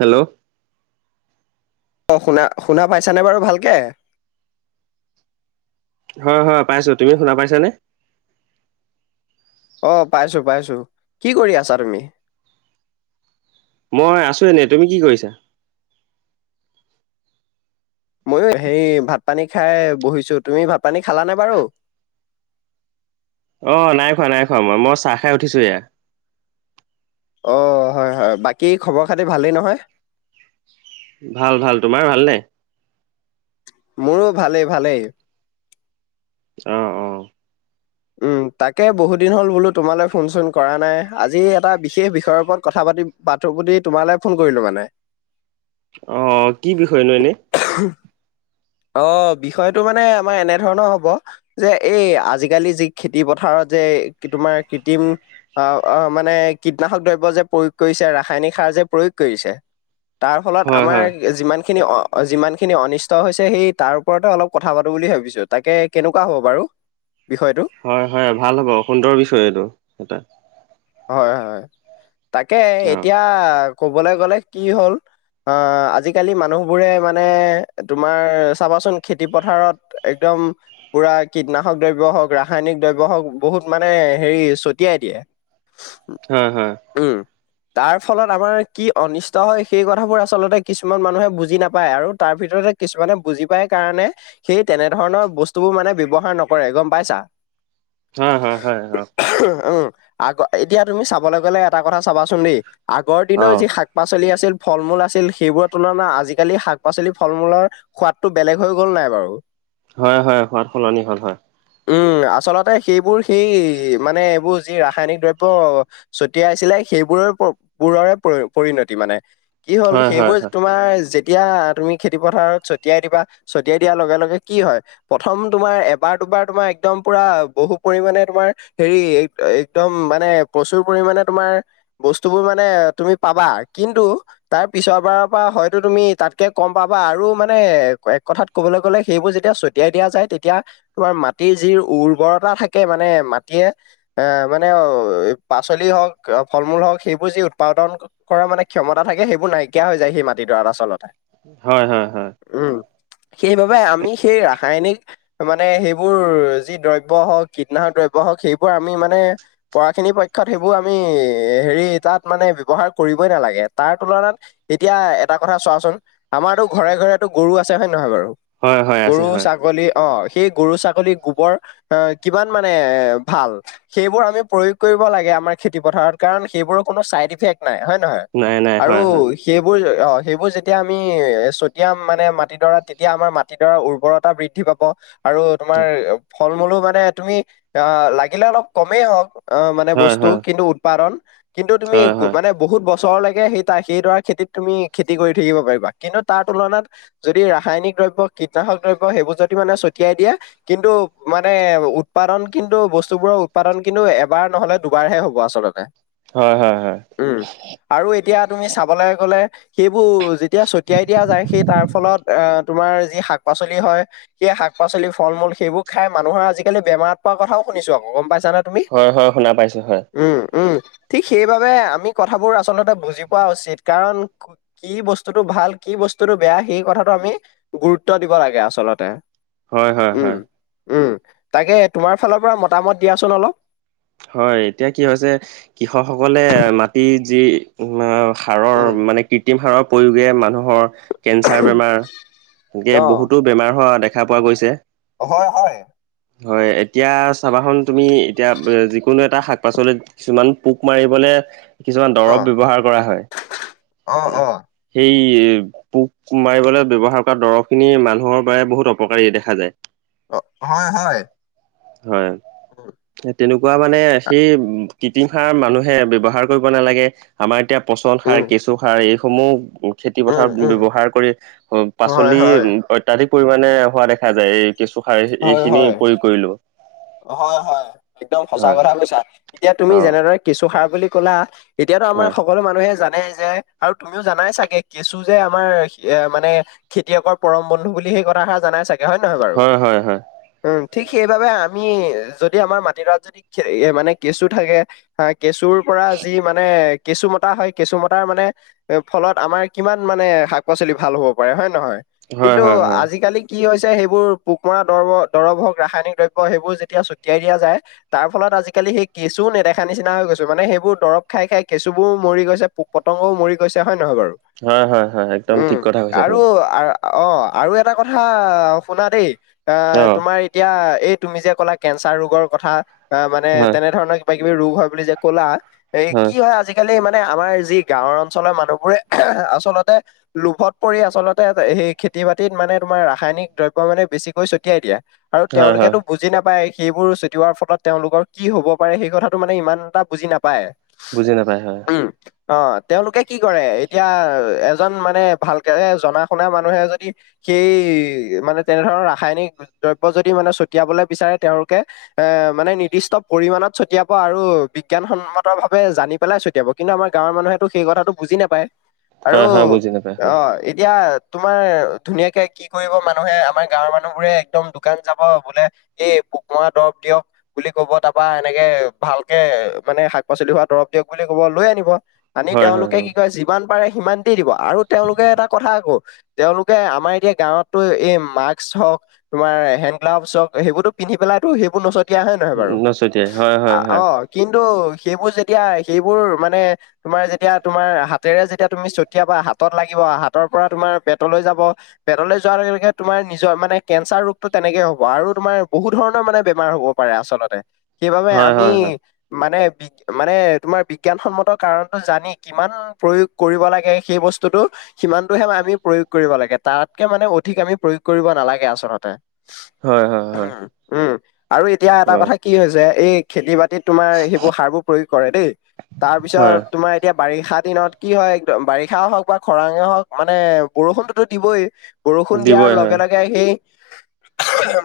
Hello অ'শুনা শুনা পাইছানে বাৰু ভাল কে হয়, হয়, পাইছো তুমি শুনা পাইছা নে! অ'পাইছো পাইছো কি কৰি আছা তুমি মই আছো এনেই তুমি কি কৰিছা ময়ো হেৰি ভাত পানী খাই বহিছো, তুমি ভাত পানী খালানে বাৰু অ' নাই খোৱা নাই খোৱা মই মই চাহ খাই উঠিছোঁহে অ' হয়, হয় বাকী খবৰ খাতি ভালেই নহয় ভাল ভাল তোমাৰ ভালনে মোৰো ভালেই ভালেই অ' অ' উম, তাকে বহুত দিন হ'ল বোলো তোমালৈ ফোন চোন কৰা নাই আজি এটা বিশেষ বিষয়ৰ ওপৰত কথা পাতিম পাতো বুলি তোমালে ফোন কৰিলো মানে। অ' কি বিষয়নো এনেই? [inaudible] অ' বিষয়টো মানে আমাৰ এনেধৰণৰ হব যে এই আজি কালি যি খেতি পথাৰত যে তোমাৰ কৃত্ৰিম অ' অ' মানে কীটনাশক দ্ৰব্য যে প্ৰয়োগ কৰিছে, ৰাসায়নিক সাৰ যে প্ৰয়োগ কৰিছে। তাৰ ফলত হয় হয় আমাৰ যিমান খিনি অ' যিমান খিনি অনিষ্ট হৈছে, সেই তাৰ ওপৰতে অলপ কথা পাতো বুলি ভাবিছো। তাকে কেনেকুৱা হ'ব বাৰু? বিষয়টো? হয় হয় ভাল হ'ব সুন্দৰ বিষয় এইটো এটা। হয় হয় তাকে অ এতিয়া ক'বলৈ গ'লে এতিয়া কি হ'ল অ' আজিকালি মানুহবোৰে মানে তোমাৰ চাবাচোন খেতি পথাৰত। একদম পুৰা কীটনাশক দ্ৰব্য হওক, ৰাসায়নিক দ্ৰব্য হওঁক, বহুত মানে হেৰি ছটিয়াই দিয়ে। হয় হয়। উম। তাৰ ফলত আমাৰ কি অনিষ্ট হয় সেই কথাবোৰ আচলতে কিছুমান মানুহে বুজি নাপায় আৰু তাৰ ভিতৰতে কিছুমানে বুজি পাই কাৰণে সেই তেনেধৰণৰ বস্তুবোৰ মানে ব্যৱহাৰ নকৰে। গম পাইছা? হয় হয় হয় অ'! উম আগ এতিয়া তুমি চাবলৈ গলে এটা কথা চাবাচোন দেই আগৰ অ অ দিনৰ যি শাক পাচলি আছিল, ফল-মূল আছিল সেইবোৰৰ তুলনাত আজিকালিৰ শাক-পাচলি, ফল-মূলৰ সোৱাদটো বেলেগ হৈ গ'ল নাই বাৰু। হয় হয়, সোৱাদ সলনি হল হয়। উম আচলতে সেইবোৰ সেই মানে এইবোৰ যি ৰাসায়নিক দ্ৰব ব্য ছটিয়াইছিলে সেইবোৰৰে বোৰৰে পৰি-পৰিণতি মানে। কি হ'ল হয় হয় সেইবোৰ তোমাৰ যেতিয়া তুমি খেতি পথাৰত ছটিয়াই দিবা। ছটিয়াই দিয়াৰ লগে লগে কি হয়? প্ৰথম তোমাৰ এবাৰ-দুবাৰ তোমাৰ একদম পুৰা বহু পৰিমাণে তোমাৰ হেৰি একদম মানে প্ৰচুৰ পৰিমাণে তোমাৰ বস্তুবোৰ মানে তুমি পাবা। কিন্তু তাৰ পিছৰবাৰৰ পৰা হয়তো তুমি তাতকে কম পাবা আৰু মানে এক কথাত ক'বলৈ গ'লে সেইবোৰ যেতিয়া ছটিয়াই দিয়া যায় তেতিয়া তোমাৰ মাটিৰ যি উৰ্বৰতা থাকে মানে মাটিয়ে এ মানে পাচলি হওক, ফল-মূল হওক, সেইবোৰ যি উৎপাদন কৰা মানে ক্ষমতা থাকে, সেইবোৰ নাইকিয়া হৈ যায় সেই মাটিডৰাত আচলতে। হয় হয় হয়। উম, সেইবাবে আমি সেই ৰাসায়নিক মানে সেইবোৰ যি দ্ৰব্য হওক, কীটনাশক দ্ৰব্য হওক সেইবোৰ আমি মানে পৰাখিনিৰ পক্ষত সেইবোৰ আমি হেৰি তাত মানে ব্যৱহাৰ কৰিবই নালাগে। তাৰ তুলনাত এতিয়া এটা কথা চোৱাচোন, আমাৰতো ঘৰে ঘৰে গৰু আছে। হয়নে নহয় বাৰু? হয় হয় আছে হয় গৰু-ছাগলী অ' সেই গৰু-ছাগলী গোবৰ অ' কিমান মানে ভাল। সেইবোৰ আমি প্ৰয়োগ কৰিব লাগে আমাৰ খেতি পথাৰত কাৰণ সেইবোৰৰ কোনো চাইড এফেক্ট নাই। হয়নে নহয়? নাই নাই আৰু হয় হয় সেইবোৰ অ' সেইবোৰ যেতিয়া আমি এ চতিয়াম মানে মাটিডৰাত তেতিয়া আমাৰ মাত তিডৰা উৰ্বৰতা বৃদ্ধি পাব আৰু তোমাৰ ফলমূলো মানে তুমি আ লাগিলে অলপ কমেই হওক অ মানে হয় বস্তু হয় কিন্তু উৎপাদন কিন্তু তুমি হয় গো হয় মানে বহুত বছৰলৈকে সেই তা সেইডৰা খেতিত তুমি খেতি কৰি থাকিব পাৰিবা কিন্তু তাৰ তুলনাত যদি ৰাসায়নিক দ্ৰব্য কীটনাশক দ্ৰব্য সেইবোৰ যদি মানে ছটিয়াই দিয়া কিন্তু মানে উৎপাদন কিন্তু বস্তুবোৰৰ উৎপাদন কিন্তু এব বাৰ নহলে দুবাৰহে হ'ব আচলতে হয় হয় হয় হয় উম আৰু এতিয়া তুমি চাবলে গ'লে সেইবো যেতিয়া ছতিয়াই দিয়া যায় সেই তাৰ ফলত আহ তোমাৰ যি শাক পাচলি হয় সেই শাক পাচলি ফল মূল সেইবোৰ খাই মানুহৰ আজিকালি বেমাৰত পৰা কথাও শুনিছো আকৌ গম পাইছা না তুমি হয় হয় শুনা পাইছোঁ হয় উম উম ঠিক সেইবাবে আমি কথাবোৰ আচলতে বুজি পোৱা উচিত কাৰণ কি বস্তুটো ভাল কি বস্তুটো বেয়া সেই কথাটো আমি গুৰুত্ব দিব লাগে আচলতে হয় হয় উম হয় উম তাকে তোমাৰ ফালৰ পৰা মতামত দিয়াচোন অলপ হয় এতিয়া কি হৈছে কৃষক সকলে মাটি যি আ সাৰৰ উম মানে কৃত্ৰিম সাৰৰ প্ৰয়োগে মানুহৰ কেঞ্চাৰ বেমাৰ এনকে অ বহুতো বেমাৰ হোৱা দেখা পোৱা গৈছে হয় হয় হয় এতিয়া চাবাখন তুমি এতিয়া বে যিকোনো এটা শাক পাচলিত কিছুমান পোক মাৰিবলে কিছুমান অ দৰব ব্যবহাৰ কৰা হয় অ অ সেই পোক মাৰিবলৈ ব্যৱহাৰ কৰা দৰৱ খিনি মানুহৰ বাবে বহুত অপকাৰী দেখা যায় অ হয় হয় হয় উম, এ তেনেকুৱা মানেহ সেই কৃত্ৰিম সাৰ মানুহে ব্যবহাৰ কৰিব নালাগে আমাৰ এতিয়া পচন সাৰ কেচ এইসমূহ খেতি উম, পথাৰত উম, ব্যৱহাৰ কৰি অ হয়, পাচলি হয়, উ অত্যাধিক পৰিমানে হোৱা দেখা যায় এই কেঁচুসাৰ এই হয়, এইখিনি হয়, প্ৰয়োগ কৰিলোঁ হয় হয় একদম সঁচা হয় কথা কৈছা এতিয়া তুমি অ' যেনেদৰে কেঁচুসাৰ বুলি ক'লা এতিয়াতো আমাৰ সকলো মানুহে জানেই যে আৰু তুমিও জানাই চাগে কেঁচু যে আমাৰ এ মানে খেতিয়কৰ পৰম বন্ধু বুলি সেই কথাষাৰ জানাই চাগে হয় নহয় বাৰু হয় হয় হয় উম ঠিক সেইবাবে আম আমি যদি আমাৰ মাটিডৰাত যদি খে এ মানে কেঁচু থাকে হয় কেঁচুৰ পৰা যি মানে কেঁচু মতা হয় কেঁচু মতাৰ মানে এ ফলত আমাৰ কিমান মানে শাক পাচলি ভাল হব পাৰে হয় নহয় হয় কিন্তু হয় হয় আজিকালি কি হৈছে সেইবোৰ পোক মৰা দৰব দৰব হওক ৰাসায়নিক দ্ৰইব ব সেইবোৰ যেতিয়া ছটিয়াই দিয়া যায় তাৰ ফলত আজিকালি সেই কেঁচু নেদেখা নিচিনা হৈ গৈছে মানে সেইবোৰ দৰব খাই খাই কেঁচু বোৰ মৰি গৈছে পুক পতংগও মৰি গৈছে হয় নহয় বাৰু হয় হয় হয় একদম উম ঠিক কথা কৈছা আৰু তুমি আ- অ আৰু এটা কথা শুনা দেই এ অ' তোমাৰ এতিয়া এই তুমি যে ক'লা কেঞ্চাৰ ৰোগৰ কথা অ মানে হয় তেনে ধৰণৰ কিবা কিবি ৰোগ হয় বুলি যে ক'লা এই কি হয় আজিকালি মানে আমাৰ যি গাঁওৰ অঞ্চলৰ মানুহবোৰে আচলতে লোভত পৰি আচলতে সেই খেতি বাতিত মানে তোমাৰ ৰাসায়নিক দ্ৰব্য মানে বেছিকৈ ছটিয়াই দিয়া আৰু হয় হয় তেওঁলোকেতো- বুজি নাপায় সেইবোৰ ছটিওৱাৰ ফলত তেওঁলোকৰ কি হ'ব পাৰে সেই কথাটো মানে ইমান এটা বুজি নাপায়। বুজি নাপায় হয়। উম। অঁ তেওঁলোকে কি কৰে এতিয়া এজন মানে ভালকে জনা শুনা মানুহে যদি- সেই মানে তেনেধৰণৰ ৰাসায়নিক দ্ৰব্য যদি মানে ছটিয়াবলে বিচাৰে তেওঁলোকে- এ মানে নিৰ্দিষ্ট পৰিমানত ছটিয়াব আৰু বিজ্ঞানসন্মত ভাৱে জানি পেলাই ছটিয়াব। কিন্তু আমাৰ গাঁৱৰ মানুহেতো সেই কথাটো বুজি নাপায়। আৰু হয় হয় বুজি নাপায় হয় অঁ- এতিয়া তোমাৰ ধুনীয়াকে কি কৰিব মানুহে আমাৰ গাঁৱৰ মানুহবোৰে একদম দোকান যাব- বোলে এই পোক মৰা দৰব দিয়ক- বুলি ক'ব তাপা এনেকে ভালকে মানে শাক পাচলি হোৱা দৰব দিয়ক বুলি কব লৈ আনিব। আনি হয় তেওঁলোকে হয় কি কয়, যিমান পাৰে সিমান দি দিব আৰু তেওঁলোকে এটা কথা আকৌ- তেওঁলোকে আমাৰ এতিয়া গাঁৱতটো এই মাস্ক হওঁক তোমাৰ হেণ্ড- গ্লাভচ হওঁক, সেইবোৰতো পিন্ধি পেলাইটো সেইবোৰ নচটিয়া হয় নহয় বাৰু? নচতিয়াই হয় হয় হয় অঁ। কিন্তু সেইবোৰ যেতিয়া সেইবোৰ মানে- তোমাৰ যেতিয়া তোমাৰ হাতেৰে যেতিয়া তুমি ছতিয়াবা হাতত লাগিব, হাতৰ পৰা তোমাৰ পেটলৈ যাব। পেটলৈ যোৱাৰ লগে লগে তোমাৰ নিজৰ মানে কেঞ্চাৰ ৰোগটো তেনেকেই হ'ব। আৰু তোমাৰ বহু ধৰণৰ মানে বেমাৰ হ'ব পাৰে আচলতে, সেইবাবে হয় আমি হয় হয় মানে- মানে তোমাৰ বিজ্ঞানসন্মত কাৰণটো জানি কিমান প্ৰয়োগ কৰিব লাগে সেই বস্তুটো- সিমানটোহে আমি প্ৰয়োগ কৰিব লাগে। তাতকে মানে অধিক আমি প্ৰয়োগ কৰিব নালাগে আচলতে। হয় হয়। হয় উম, আৰু এতিয়া এটা হয় কথা কি হৈছে এই খেতি বাতিত তোমাৰ- সেইবোৰ সাৰ বোৰ প্ৰয়োগ দেই, তাৰ পিছত হয় তোমাৰ- এতিয়া বাৰিষা দিনত কি হয় একদম বাৰিষা হওঁক বা খৰাঙে হওঁক মানে বৰষুণটোতো দিবই। বৰষুণ দিয়াৰ দিবই হয় লগে লগে সেই-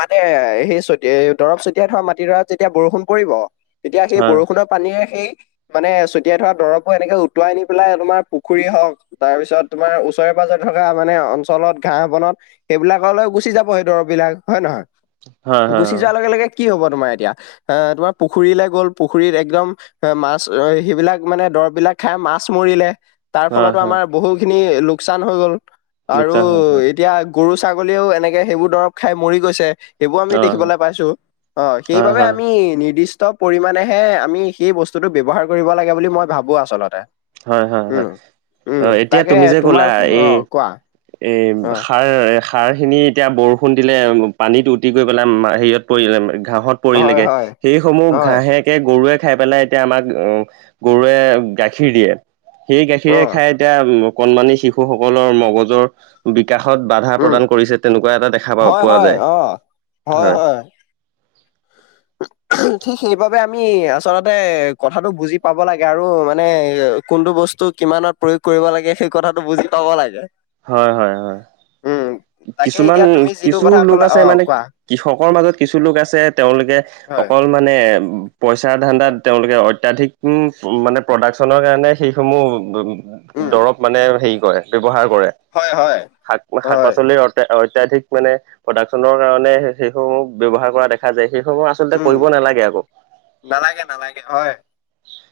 মানে সেই চতি দৰব চটিয়াই ধৰা মাটিডৰাত যেতিয়া বৰষুণ পৰিব তেতিয়া সেই হয় বৰষুণত পানীৰে সেই মানে ছটিয়াই থোৱা দৰবোৰ এনেকে উটুৱাই নি পেলাই তোমাৰ পুখুৰীৰে হওঁক- তাৰ পিছত, তোমাৰ ওচৰে পাঁজৰে থকা মানে অঞ্চলত ঘাঁহ বনত- সেইবিলাকলে গুছি যাব সেই দৰব বিলাক, হয়ে নহয়? হয় হয় গুচি যোৱাৰ লগে লগে কি হব তোমাৰ এতিয়া- এঁহ তোমাৰ পুখুৰীলে গ'ল পুখুৰীত একদম- সে মাছ সেইবিলাক মানে দৰৱ বিলাক খাই মাছ মৰিলে। তাৰ অ হয় ফলতো হয় আমাৰ বহুখিনি লোকচান হৈ গ'ল, আৰু লোকচান হয় হয় এতিয়া- গৰু-ছাগলীয়েও এনেকে সেইবোৰ দৰৱ খাই মৰি গৈছে। সেইবোৰ অ আমি দেখিবলে পাইছো। অঁ হয় সেইবাবে হয় আমি নিৰ্দিষ্ট- ষ্ট পৰিমাণেহে আমি সেই বস্তুটো ব্যৱহাৰ কৰিব লাগে বুলি মই ভাৱো আচলতে। হয় হয় হয়, উম উম অঁ এতিয়া তাকে তুমি যে তোমাৰ ক'লা অ এই কোৱা এই অ সাৰ- এ সাৰখিনি এতিয়া বৰষুণ দিলে পানীত উটি গৈ পেলাই হেৰিয়ত পৰিলে ঘাঁহত- হয় পৰিলেগে, হয় সেইসমূহ হয় ঘাঁহেকে গৰুৱে খাই পেলাই এতিয়া আমাক অ গৰুৱে গাখ- খীৰ দিয়ে, সেই অ গাখীৰে খাই এতিয়া কণমানি শিশুসকলৰ মগজৰ- বিকাশত বাধা উম প্ৰদান কৰিছে তেনেকুৱা এটা দেখা পা হয় পোৱা হয় যায়, অ হয়। [unintelligible] ঠিক সেইবাবে আমি আচলতে কথাটো বুজি পাব লাগে আৰু মানে কোনটো বস্তু- কিমানত প্ৰয়োগ কৰিব লাগে, সেই কথাটো বুজি পাব লাগে। হয় হয় হয়, উম, তাকে কিছুমান এতিয়া তুমি যিটো কথা কিছুলোক ক'লা আছে অ' মানে- কোৱা কৃষকৰ মাজত কিছু লোক আছে তেওঁলোকে হয় অকল মা- মানে পইচাৰ ধান্দাত তেওঁলোকে অত্যাধিক [unintelligible] মানে প্ৰডাকশ্যনৰ কাৰণে সেইসমূহ উম, দৰৱ মানে হেৰি কৰে ব্যৱহাৰ কৰে। হয়, হয়। হয় শাক-শাক-পাচলিৰ অত্যা-অত্যাধিক মানে প্ৰডাকশ্যনৰ কাৰণে সেই-সেইসমূহ ব্যৱহাৰ কৰা দেখা দেখা যায় সেইসমূহ আচলতে উম, কৰিব নালাগে আকৌ। নালাগে, নালাগে হয়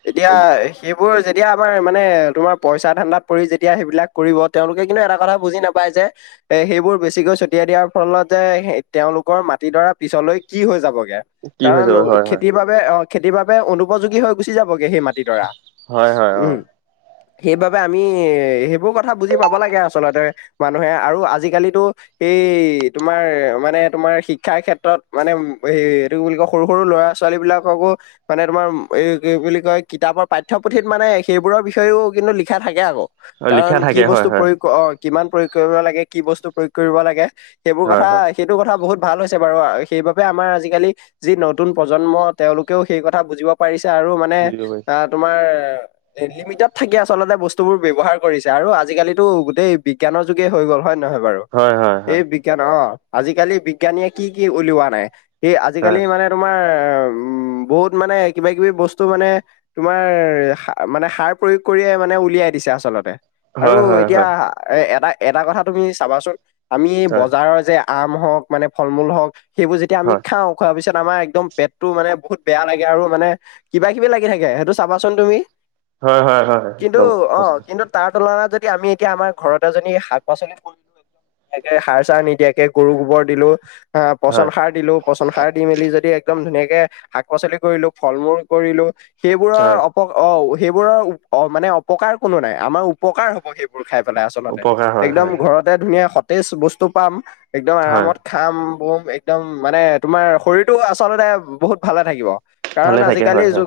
এতিয়া সেইবোৰ যেতিয়া আমাৰ মানে তোমাৰ পইচা ধাণ্ডাত পৰি যেতিয়া সেইবিলাক কৰিব তেওঁলোকে কিন্তু এটা কথা বুজি নাপায় যে এ সেইবোৰ বেছিকৈ ছটিয়াই দিয়াৰ ফলত যে সে তেওঁলোকৰ মাটিডৰা পিছলৈ কি হৈ যাবগে কি হৈ কাৰণ যাব হয় হয় অ'খেতিৰ বাবে, অ' খেতিৰ বাবে অনুপযোগী হৈ গুছি যাবগে সেই মাটিডৰা হয় হয় অ উম, সেইবাবে আমি সেইবোৰ কথা বুজি পাব লাগে আচলতে মানুহে আৰু আজিকালিতো এই তোমাৰ মানে তোমাৰ শিক্ষাৰ ক্ষেত্ৰত মানে এইটো হে কি বুলি কয় সৰু, সৰু ল'ৰা ছোৱালীবিলাককো মানে তোমাৰ এ কি বুলি কয় কিতাপৰ পাঠয়পুথিত মানে সেইবোৰৰ বিষয়েও কিন্তু লিখা থাকে আকৌ। অ কাৰণ লিখা কি থাকে হয় বস্তু হয় প্ৰয়োগ অ' কিমান প্ৰয়োগ কৰিব লাগে কি বস্তু প্ৰয়োগ কৰিব লাগে সেইবোৰ হয় কথা হয় সেইটো কথা বহুত ভাল হৈছে বাৰু সেইবাবে আমাৰ আজিকালি যি নতুন প্ৰজন্ম তেওঁলোকেও সেই কথা বুজিব পাৰিছে আৰু মানে বুজিব পাৰিছো আহ, তোমাৰ লিমিটত থাকি আচলতে বস্তুবোৰ ব্যৱহাৰ কৰিছে আৰু আজিকালিটো গোটেই পৃ বিজ্ঞানৰ যোগে হৈ গ'ল হয়নে নহয় বাৰু? হয় হয় এই হয় বিজ্ঞান অ' আজিকালি বিজ্ঞানীয়ে কি, কি উলিওৱা নাই সেই আজিকালি হয় মানে তো তোমাৰ উম, বহুত মানে কিবা-কিবি বস্তু মানে তোমাৰ সা মানে সাৰ প্ৰয়োগ কৰিয়ে মানে উলিয়াই দিছে আচলতে। আৰু হয় হয় এতিয়া হয় এ এটা-এটা কথা তুমি চাবাচোন আমি এই হয় বজাৰৰ যে আম হওক মানে ফল-মূল হওক সেইবোৰ যেতিয়া আমি হয় খাওঁ খোৱাৰ পিছত আমাৰ এক একদম পেটটো মানে বহুত বেয়া লাগে আৰু মানে কিবা-কিবি লাগি থাকে সেইটো চাবাচোন তুমি হয়, হয়, হয়, হয় কিন্তু একদম অ সঁচা কথা। কিন্তু তাৰ তুলনাত যদি আমি এতিয়া আমাৰ ঘৰতে যদি শাক-পাচলি কৰিলোঁ গে একে সাৰ-চাৰ নিদিয়াকে গৰু গোবৰ দিলো আহ, পচন হয় সাৰ দিলো পচন সাৰ দি মেলি যদি একদম ধুনীয়াকে শাক-পাচলি কৰিলোঁ, ফল-মূল কৰিলোঁ হয় সেইবোৰৰ অপ অপ অ' সেইবোৰৰ উপ অ'মানে অপকাৰ কোনো নাই আমাৰ উপকাৰ হ'ব সেইবো বোৰ খাই পেলাই আচলতে উপকাৰ হয় একদম হয় হয় ঘৰতে ধুনীয়া সতেজ বস্তু পাম একদম হয় আৰামত খাম বম একদম মানে তোমাৰ শৰীৰটো আচলতে বহুত ভালে থাকিব। কাৰণ ভালে থাকে আজিকালি হয় হয় যুগ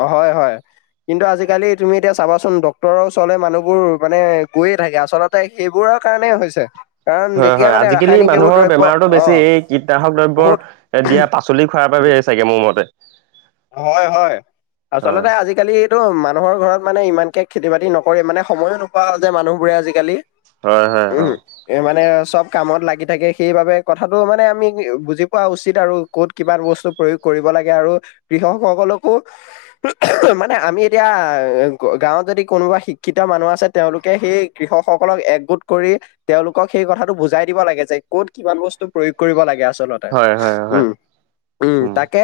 অ'অ' হয়, হয়। কিন্তু আজিকালি তুমি এতিয়া চাবাচোন ডক্তৰৰ ওচৰলৈ মানুহবোৰ মানে গৈয়ে থাকে আচলত তে সেইবোৰৰ কাৰণে হৈছে। কাৰণ হয়, যেতিয়া হয় মানে আজিকালি ৰাসায়নিক এইবোৰ মানুহৰ দ্ৰব্য বেমাৰতো বেছি অ' এই কীটনাশক দ্ৰব্য বহুত দিয়া পাচ চলি খোৱাৰ বাবে হয় চাগে মোৰ মতে। হয়, হয় হয় আচলতে আজিকালিটো মানুহৰ ঘৰত মানে ইমানকে খেতি-বাতি নকৰে মানে সময়ো নোপোৱা হ'ল যে মানুহবোৰে আজিকালি। হয়, হয় উম অ'। এ মানে চব কামত লাগি থাকে সেইবাবে কথাটো মানে আমি বুজি পোৱা উচিত আৰু ক'ত কিমান বস্তু প্ৰয়োগ কৰিব লাগে আৰু কৃষকসকলকো মানে আমি এতিয়া গাঁৱত যদি কোনোবা শিক্ষিত মানুহ আছে তেওঁলোকে সেই কৃষকসকলক একগোট কৰি তেওঁলোকক সেই কথাটো বুজাই দিব লাগে যে ক'ত কিমান বস্তু প্ৰয়োগ কৰিব লাগে আচলত। হয় হয় হয় উম, উম। তাকে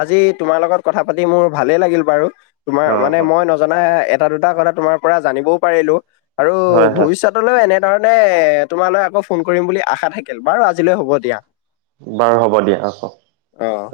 আজি- তোমাৰ লগত কথা পাতি মোৰ ভালে লাগিল বাৰু, তোমাৰ অ মানে মই নজ - জনা এটা- দুটা কথা তোমাৰ পৰা জানিবও পাৰিলো আৰু হয় হয় ভৱিষ্যত - তলে এনেধৰণে এ তোমালৈ আকৌ ফোন কৰিম বুলি আশা থাকিল বাৰু আজিলৈ হ'ব দিয়া। বাৰু হ'ব দিয়া ৰাখোঁ। অঁ।